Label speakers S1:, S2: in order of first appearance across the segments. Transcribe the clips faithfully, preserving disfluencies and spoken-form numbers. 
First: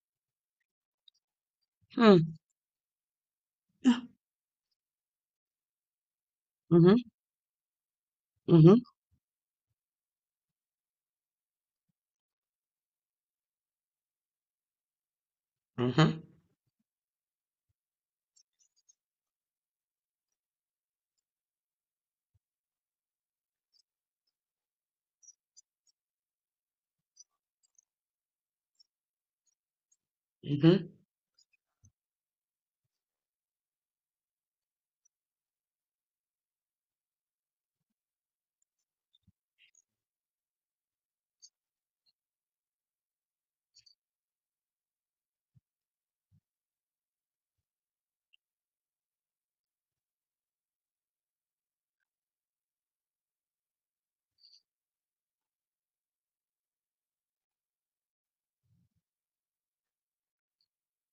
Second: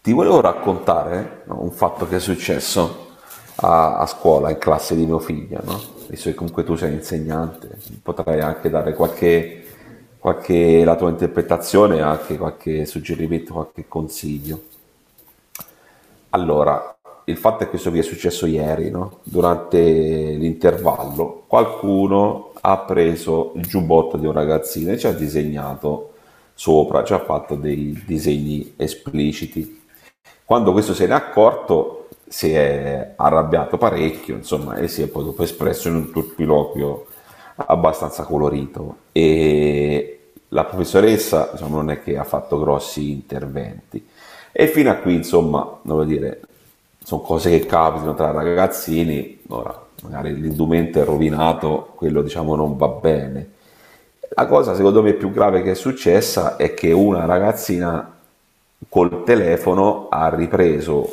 S1: Ti volevo raccontare, no, un fatto che è
S2: Mh.
S1: successo a,
S2: Ah.
S1: a scuola, in classe di mio figlio, no? Visto che comunque tu sei
S2: Mh-mh,
S1: insegnante, potrai anche
S2: mh-mh,
S1: dare qualche, qualche- la tua interpretazione, anche qualche suggerimento, qualche consiglio.
S2: mh-mh,
S1: Allora, il fatto è che questo vi è successo ieri, no? Durante l'intervallo, qualcuno ha preso il giubbotto di un ragazzino e ci ha disegnato sopra, ci ha fatto dei disegni espliciti. Quando
S2: mh-mh,
S1: questo se n'è accorto si è arrabbiato parecchio, insomma, e si è poi dopo espresso in un turpiloquio abbastanza colorito. E la professoressa, insomma, non è che ha fatto grossi interventi. E fino a qui, insomma, devo dire, sono cose che capitano tra ragazzini. Ora, magari l'indumento è rovinato, quello diciamo non va bene. La cosa secondo me più grave che è successa è che una ragazzina col telefono ha ripreso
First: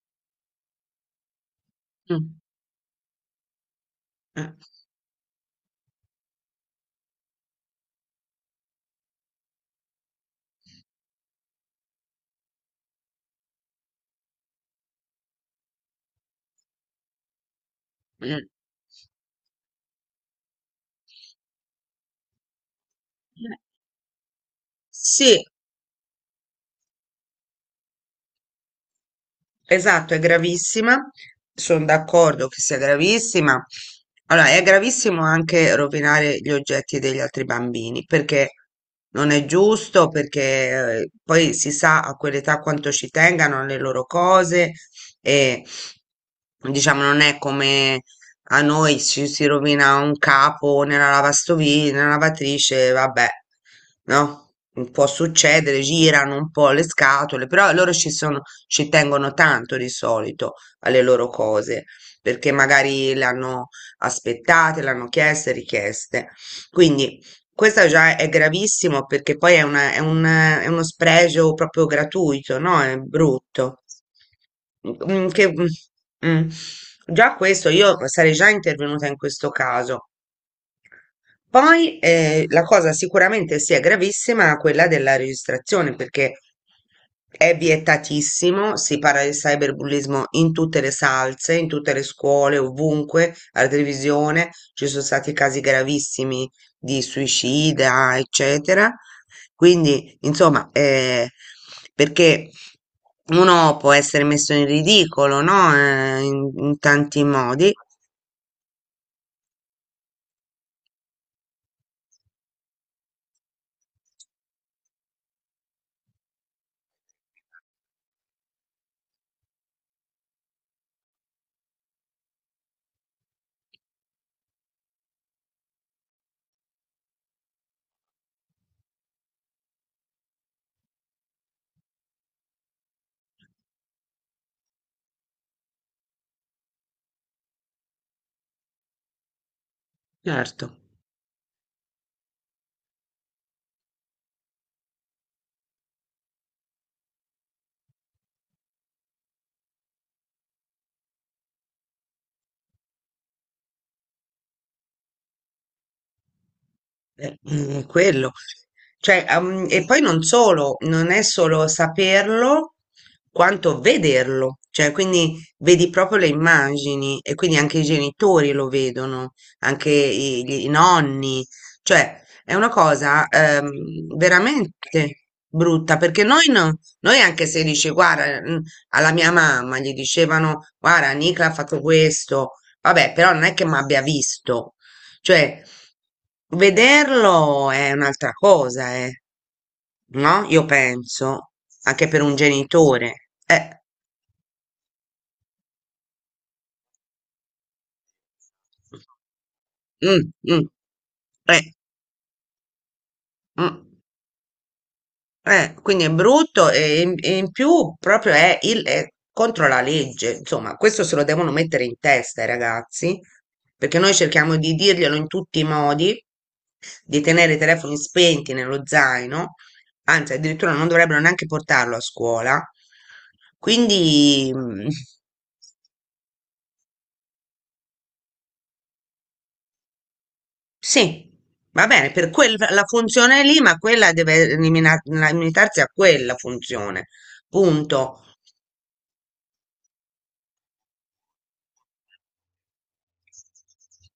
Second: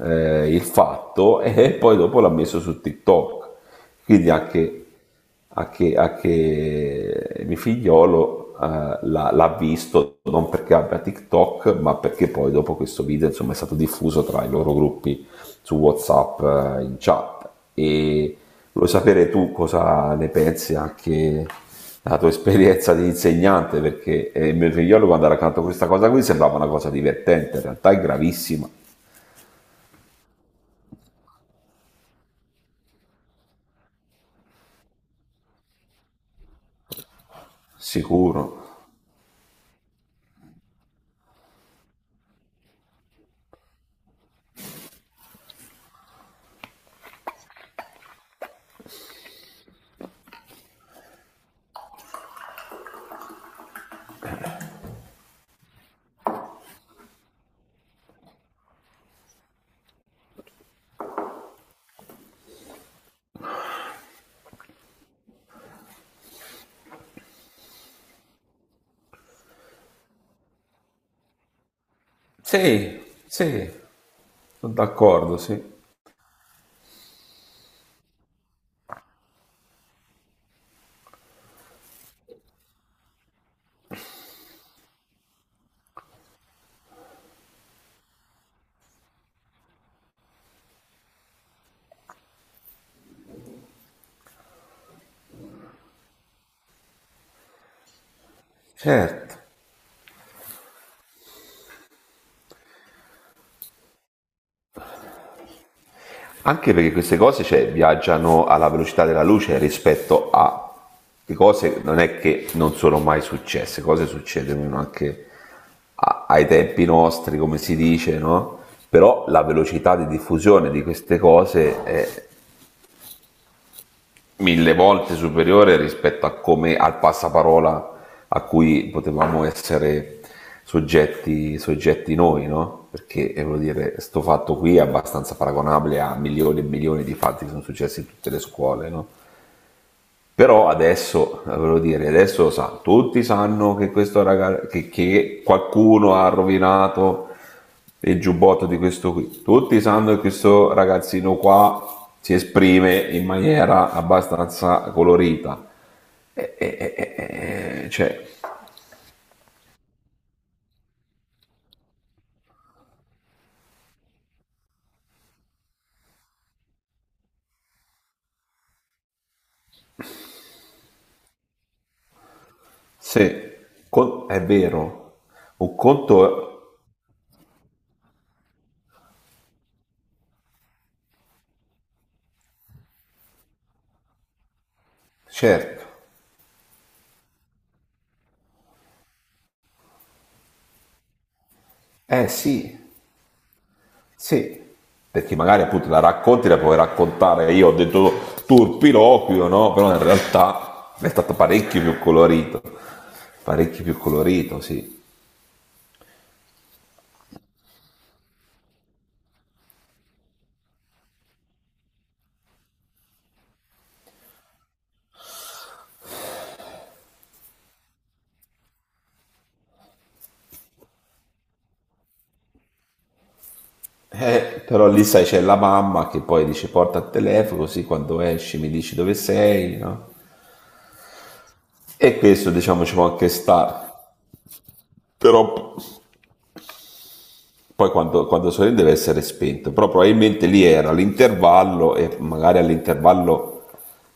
S1: eh, il fatto e poi dopo
S2: mh.
S1: l'ha messo su TikTok. Quindi
S2: Eh.
S1: anche, anche, anche mio figliolo eh, l'ha, l'ha visto, non perché abbia TikTok, ma perché poi dopo questo video, insomma, è stato diffuso tra i loro gruppi su WhatsApp eh, in chat.
S2: Eh,
S1: E,
S2: eh.
S1: vuoi sapere tu cosa ne pensi anche dalla tua esperienza di insegnante? Perché eh, il mio figliolo quando ha
S2: Sì.
S1: raccontato questa cosa qui sembrava una cosa divertente, in realtà è gravissima,
S2: Esatto, è gravissima, sono d'accordo che sia gravissima. Allora, è gravissimo anche rovinare gli oggetti degli altri bambini,
S1: sicuro.
S2: perché non è giusto, perché eh, poi si sa a quell'età quanto ci tengano le loro cose e diciamo non è come a noi ci si rovina un capo nella lavastoviglie, nella lavatrice, vabbè, no? Può succedere, girano un po' le scatole, però loro ci sono ci tengono tanto di solito alle loro cose, perché magari le hanno aspettate, le hanno chieste, richieste. Quindi questo già è gravissimo perché poi è, una- è un- è uno spregio proprio gratuito, no? È
S1: Sì, sì,
S2: brutto.
S1: sono
S2: Mm,
S1: d'accordo,
S2: che-
S1: sì.
S2: mm, mm. Già questo, io sarei già intervenuta in questo caso. Poi eh, la cosa sicuramente sia gravissima quella della registrazione, perché è vietatissimo, si parla di cyberbullismo in tutte le salse, in tutte le scuole, ovunque, alla televisione, ci sono stati casi gravissimi di suicida, eccetera.
S1: Certo.
S2: Quindi, insomma, eh, perché uno può essere messo in ridicolo, no? Eh, in
S1: Anche
S2: in
S1: perché queste
S2: tanti
S1: cose, cioè,
S2: modi,
S1: viaggiano alla velocità della luce rispetto a le cose non è che non sono mai successe, cose succedono anche a- ai tempi nostri, come si dice, no? Però la velocità di diffusione di queste cose è mille volte superiore rispetto a come, al passaparola a cui potevamo essere soggetti, soggetti noi, no? Perché eh, voglio dire, sto fatto qui è abbastanza paragonabile a milioni e milioni di fatti che sono successi in tutte le scuole, no? Però
S2: certo.
S1: adesso, volevo dire, adesso sa, tutti sanno che questo ragazzo, che, che qualcuno ha rovinato il giubbotto di questo qui. Tutti sanno che questo ragazzino qua si esprime in maniera abbastanza colorita. E, e- e- e-
S2: Eh, mm,
S1: e- cioè,
S2: quello. Cioè, am- e poi non solo, non è solo saperlo, quanto vederlo. Cioè, quindi vedi proprio le immagini e quindi anche i genitori lo vedono, anche i, gli- i nonni. Cioè, è una cosa
S1: se
S2: ehm,
S1: con- è vero,
S2: veramente
S1: un
S2: brutta perché noi,
S1: conto,
S2: no- noi anche se dici, guarda, mm, alla mia mamma gli dicevano, guarda, Nicla ha fatto questo, vabbè, però non è che mi abbia visto. Cioè,
S1: certo,
S2: vederlo è un'altra cosa, eh, no? Io penso, anche per
S1: eh
S2: un
S1: sì,
S2: genitore. Eh,
S1: sì, perché magari appunto la racconti, la puoi raccontare, io ho detto turpiloquio, no? Però in
S2: mm, mm,
S1: realtà è stato
S2: eh,
S1: parecchio più colorito, parecchio più
S2: mm.
S1: colorito, sì.
S2: Eh, quindi è brutto e in, e in più proprio è, il- è contro la legge. Insomma, questo se lo devono mettere in testa i ragazzi, perché noi cerchiamo di dirglielo in tutti i modi, di tenere i telefoni spenti nello zaino, anzi addirittura non dovrebbero neanche portarlo a scuola. Quindi
S1: Eh, però
S2: mm,
S1: lì sai c'è la mamma che poi dice porta il telefono così quando esci mi dici dove sei, no?
S2: sì, va bene,
S1: E
S2: per
S1: questo
S2: quella
S1: diciamo ci può anche
S2: funzione lì, ma
S1: stare,
S2: quella deve elimina-
S1: però
S2: limitarsi a quella funzione,
S1: poi
S2: punto.
S1: quando, quando sorride deve essere spento, però probabilmente lì era l'intervallo e magari all'intervallo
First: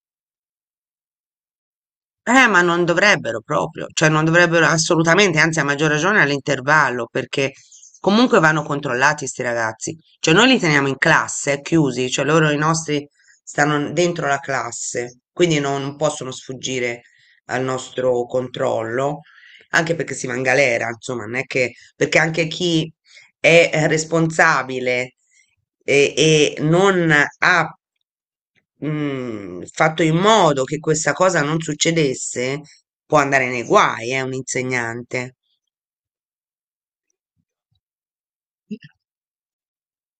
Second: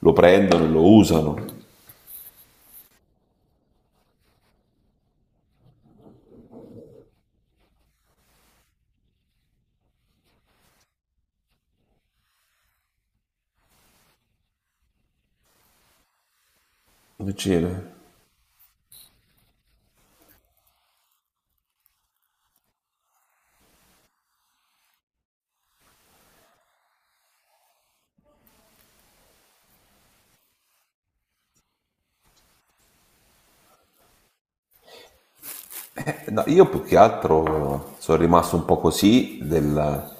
S1: lo prendono e lo usano.
S2: Eh, ma non dovrebbero proprio, cioè non dovrebbero assolutamente, anzi a maggior ragione all'intervallo, perché comunque vanno controllati sti ragazzi. Cioè noi li teniamo in classe, eh, chiusi, cioè loro i nostri stanno dentro la classe, quindi non possono sfuggire
S1: Che
S2: al
S1: c'era?
S2: nostro controllo, anche perché si va in galera, insomma, non è che, perché anche chi è eh, responsabile e, e non ha mm, fatto in modo che questa cosa non succedesse, può andare nei guai, eh, un insegnante.
S1: No, io più che altro sono rimasto un po' così del-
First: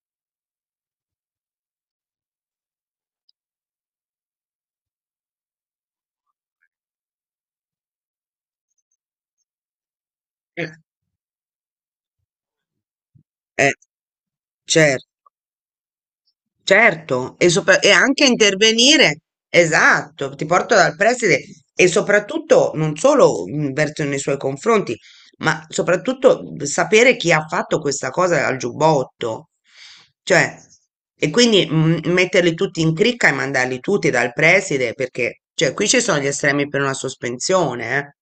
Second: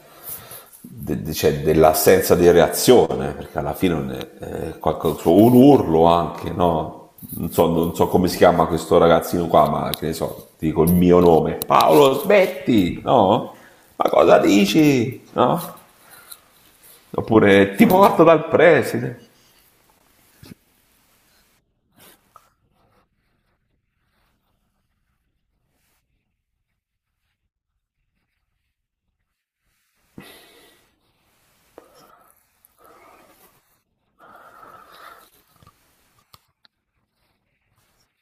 S1: de- de- cioè, dell'assenza di reazione, perché alla fine non è- è qualcosa- so, un urlo anche, no? Non so, non so come si chiama questo ragazzino qua, ma che ne so, ti
S2: Eh,
S1: dico il mio nome. Paolo, smetti, no?
S2: Eh,
S1: Ma cosa
S2: certo.
S1: dici? No?
S2: Certo, e,
S1: Oppure
S2: sopra-
S1: ti
S2: e
S1: porto
S2: anche
S1: dal
S2: intervenire,
S1: preside.
S2: esatto, ti porto dal preside e soprattutto non solo mh, verso nei suoi confronti, ma soprattutto mh, sapere chi ha fatto questa cosa al giubbotto. Cioè, e quindi mh, metterli tutti in cricca e mandarli tutti dal preside, perché cioè, qui ci sono gli estremi per una sospensione, eh,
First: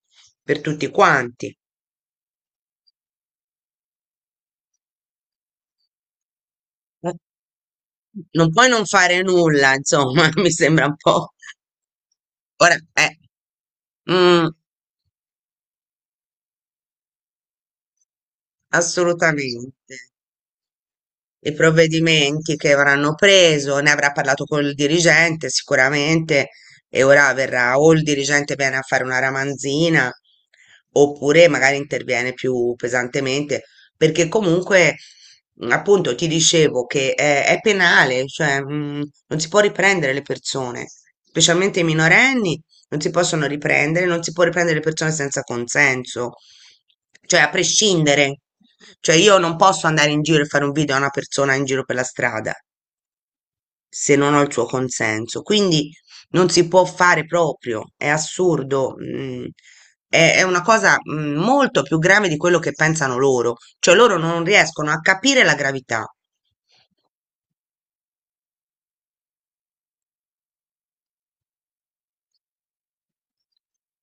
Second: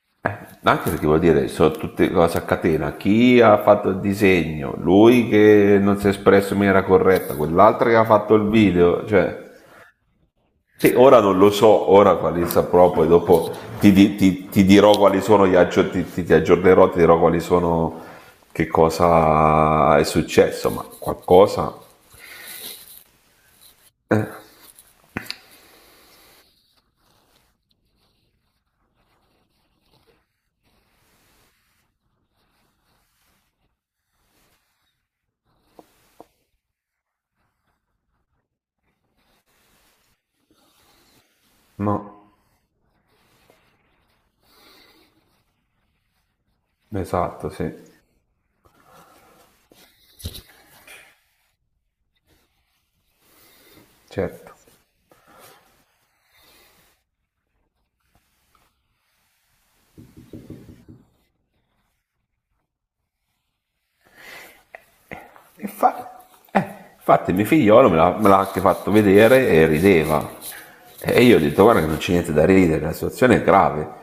S2: per tutti
S1: Anche perché vuol dire,
S2: quanti.
S1: sono tutte cose a catena. Chi ha fatto il disegno, lui che non si è espresso in maniera
S2: Eh,
S1: corretta, quell'altro che ha fatto il
S2: Non puoi non
S1: video,
S2: fare
S1: cioè...
S2: nulla, insomma, mi sembra
S1: Sì,
S2: un
S1: ora
S2: po'.
S1: non lo so, ora quali
S2: Ora,
S1: saprò, poi
S2: eh,
S1: dopo ti, di-
S2: mm.
S1: ti- ti dirò quali sono, gli aggio- ti, ti- ti aggiornerò, ti dirò quali sono, che
S2: Assolutamente.
S1: cosa è successo, ma
S2: I
S1: qualcosa...
S2: provvedimenti che avranno preso, ne avrà
S1: eh,
S2: parlato col dirigente sicuramente e ora verrà o il dirigente viene a fare una ramanzina oppure magari interviene più pesantemente perché comunque mh, appunto ti dicevo che è, è penale, cioè mh, non si può riprendere le persone, specialmente i
S1: no,
S2: minorenni non si possono riprendere, non si può riprendere le persone senza consenso, cioè
S1: esatto,
S2: a
S1: sì,
S2: prescindere. Cioè io non posso andare in giro e fare un video a una persona in giro per la strada se non ho il
S1: certo.
S2: suo consenso. Quindi non si può fare proprio, è assurdo. mm, È è una cosa mm, molto più grave di quello che pensano loro, cioè loro non riescono a capire la gravità.
S1: Infa- eh, Infatti mio figliolo me l'ha, me l'ha anche fatto vedere e rideva. E io ho detto guarda che non c'è niente da ridere, la situazione è grave.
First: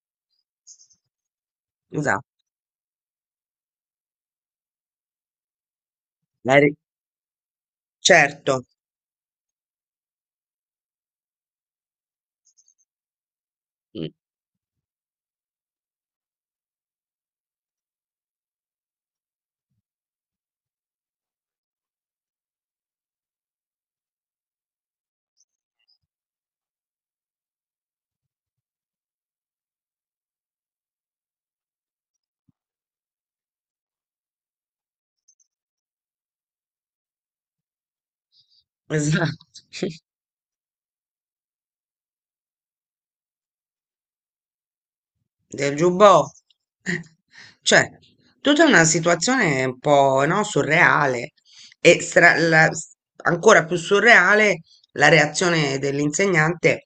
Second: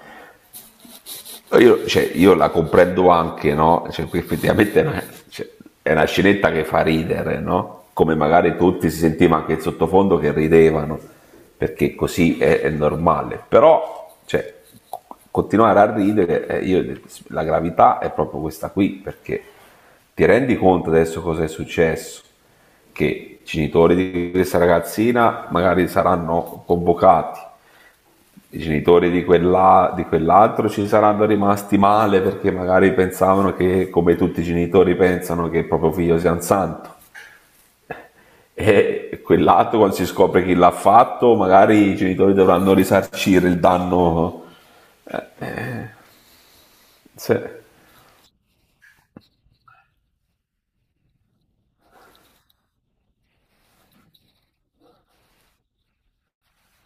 S1: Io, cioè, io
S2: Esatto,
S1: la comprendo anche, no? Cioè, qui effettivamente è una, cioè, è una scenetta
S2: la
S1: che
S2: ri-
S1: fa ridere, no? Come magari
S2: certo,
S1: tutti si sentiva anche in sottofondo che ridevano, perché così è, è normale.
S2: mm,
S1: Però, cioè, continuare a ridere, eh, io- la gravità è proprio questa qui, perché ti rendi conto adesso cosa è successo? Che i genitori di questa ragazzina magari saranno convocati, i genitori di, quella, di quell'altro ci saranno rimasti male perché magari pensavano che, come tutti i genitori pensano, che il proprio figlio sia un santo. E
S2: esatto.
S1: quell'altro, quando si scopre chi l'ha fatto, magari i genitori dovranno risarcire il danno. Eh,
S2: Del
S1: eh,
S2: giubbotto. Eh,
S1: sì,
S2: cioè, tutta una situazione un po', no, surreale e stra- la- s- ancora più surreale la reazione dell'insegnante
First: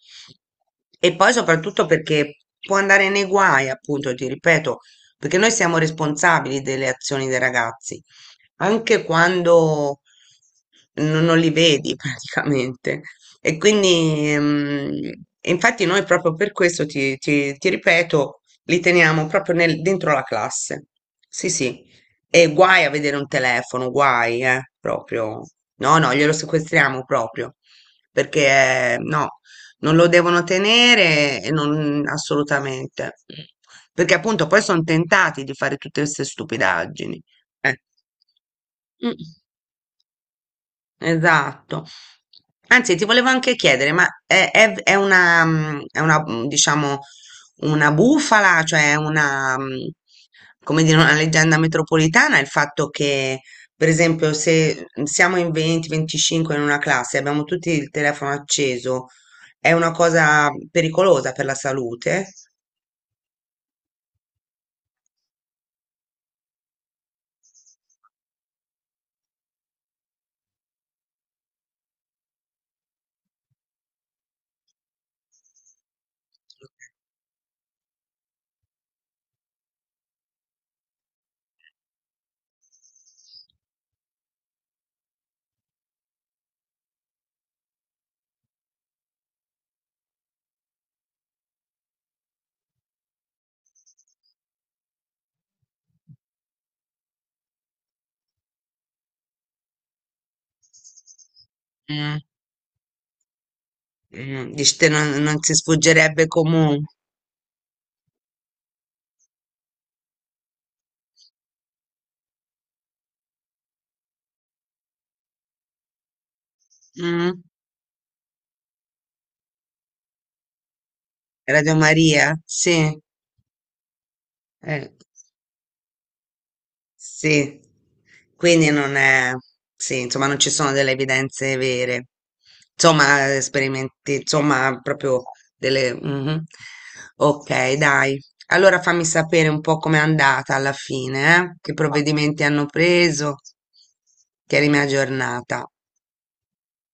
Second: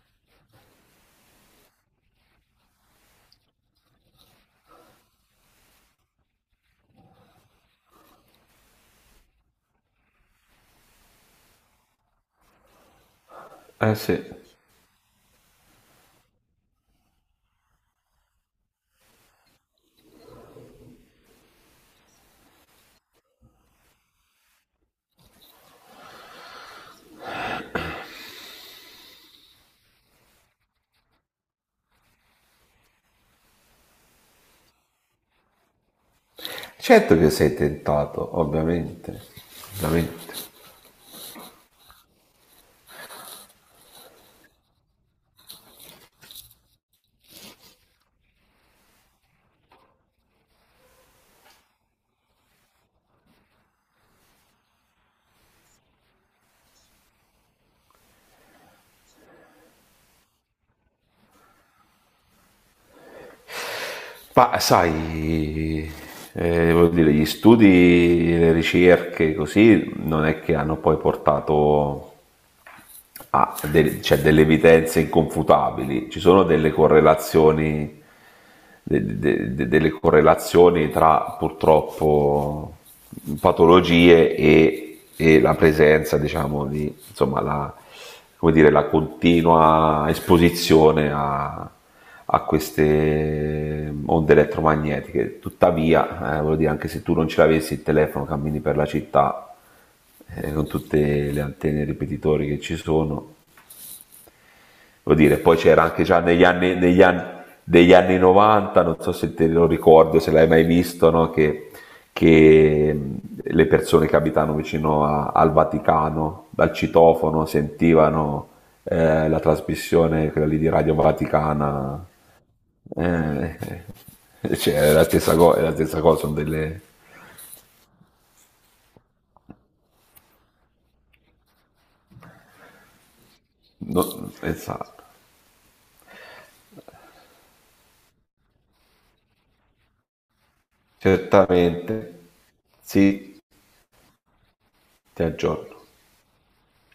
S2: e poi soprattutto perché può andare nei guai, appunto, ti ripeto, perché noi siamo responsabili delle azioni dei ragazzi, anche quando non, non li vedi praticamente. E
S1: eh,
S2: quindi,
S1: sì.
S2: mm, infatti noi proprio per questo ti, ti- ti ripeto, li teniamo proprio nel- dentro la classe. Sì, sì. E guai a vedere un telefono, guai, eh, proprio. No, no, glielo sequestriamo proprio. Perché eh, no, non lo devono tenere e non assolutamente. Perché appunto poi sono tentati di fare tutte queste
S1: Certo
S2: stupidaggini.
S1: che sei
S2: Eh.
S1: tentato,
S2: Mm.
S1: ovviamente. Ovviamente.
S2: Esatto. Anzi, ti volevo anche chiedere, ma è, è- è una, mm, è una, mm, diciamo, una bufala, cioè una, mm, come dire, una leggenda metropolitana, il fatto che, per esempio, se siamo in venti, venticinque in una classe e abbiamo tutti il telefono acceso, è una cosa pericolosa per la salute?
S1: Ma sai, eh, voglio dire, gli studi, le ricerche, così, non è che hanno poi portato ha del- cioè, delle evidenze inconfutabili, ci sono delle correlazioni, de- de- de- delle correlazioni tra purtroppo patologie e, e la presenza, diciamo, di, insomma, la, come dire, la continua esposizione a, a queste onde elettromagnetiche. Tuttavia, eh, voglio dire, anche se tu non ce l'avessi il telefono, cammini per la città eh, con tutte le antenne
S2: Mm,
S1: ripetitori che ci sono.
S2: mm, dici te non,
S1: Devo
S2: non
S1: dire,
S2: si
S1: poi c'era anche già
S2: sfuggerebbe
S1: negli anni,
S2: comunque.
S1: negli anni, degli anni novanta, non so se te lo ricordo, se l'hai mai visto, no? Che, che mh, le persone che abitano vicino a- al Vaticano, dal
S2: Mm,
S1: citofono, sentivano eh, la trasmissione, quella lì di Radio
S2: Radio
S1: Vaticana.
S2: Maria, sì.
S1: Eh, cioè, è
S2: Eh.
S1: la stessa cosa, è la stessa cosa, sono delle...
S2: Sì, quindi non è, sì, insomma, non ci sono delle evidenze vere, insomma, esperimenti,
S1: no,
S2: insomma,
S1: esatto,
S2: proprio delle... mhm. Ok, dai. Allora fammi sapere un po' com'è andata alla fine, eh? Che
S1: certamente.
S2: provvedimenti hanno preso,
S1: Sì,
S2: tienimi
S1: ti
S2: aggiornata.
S1: aggiorno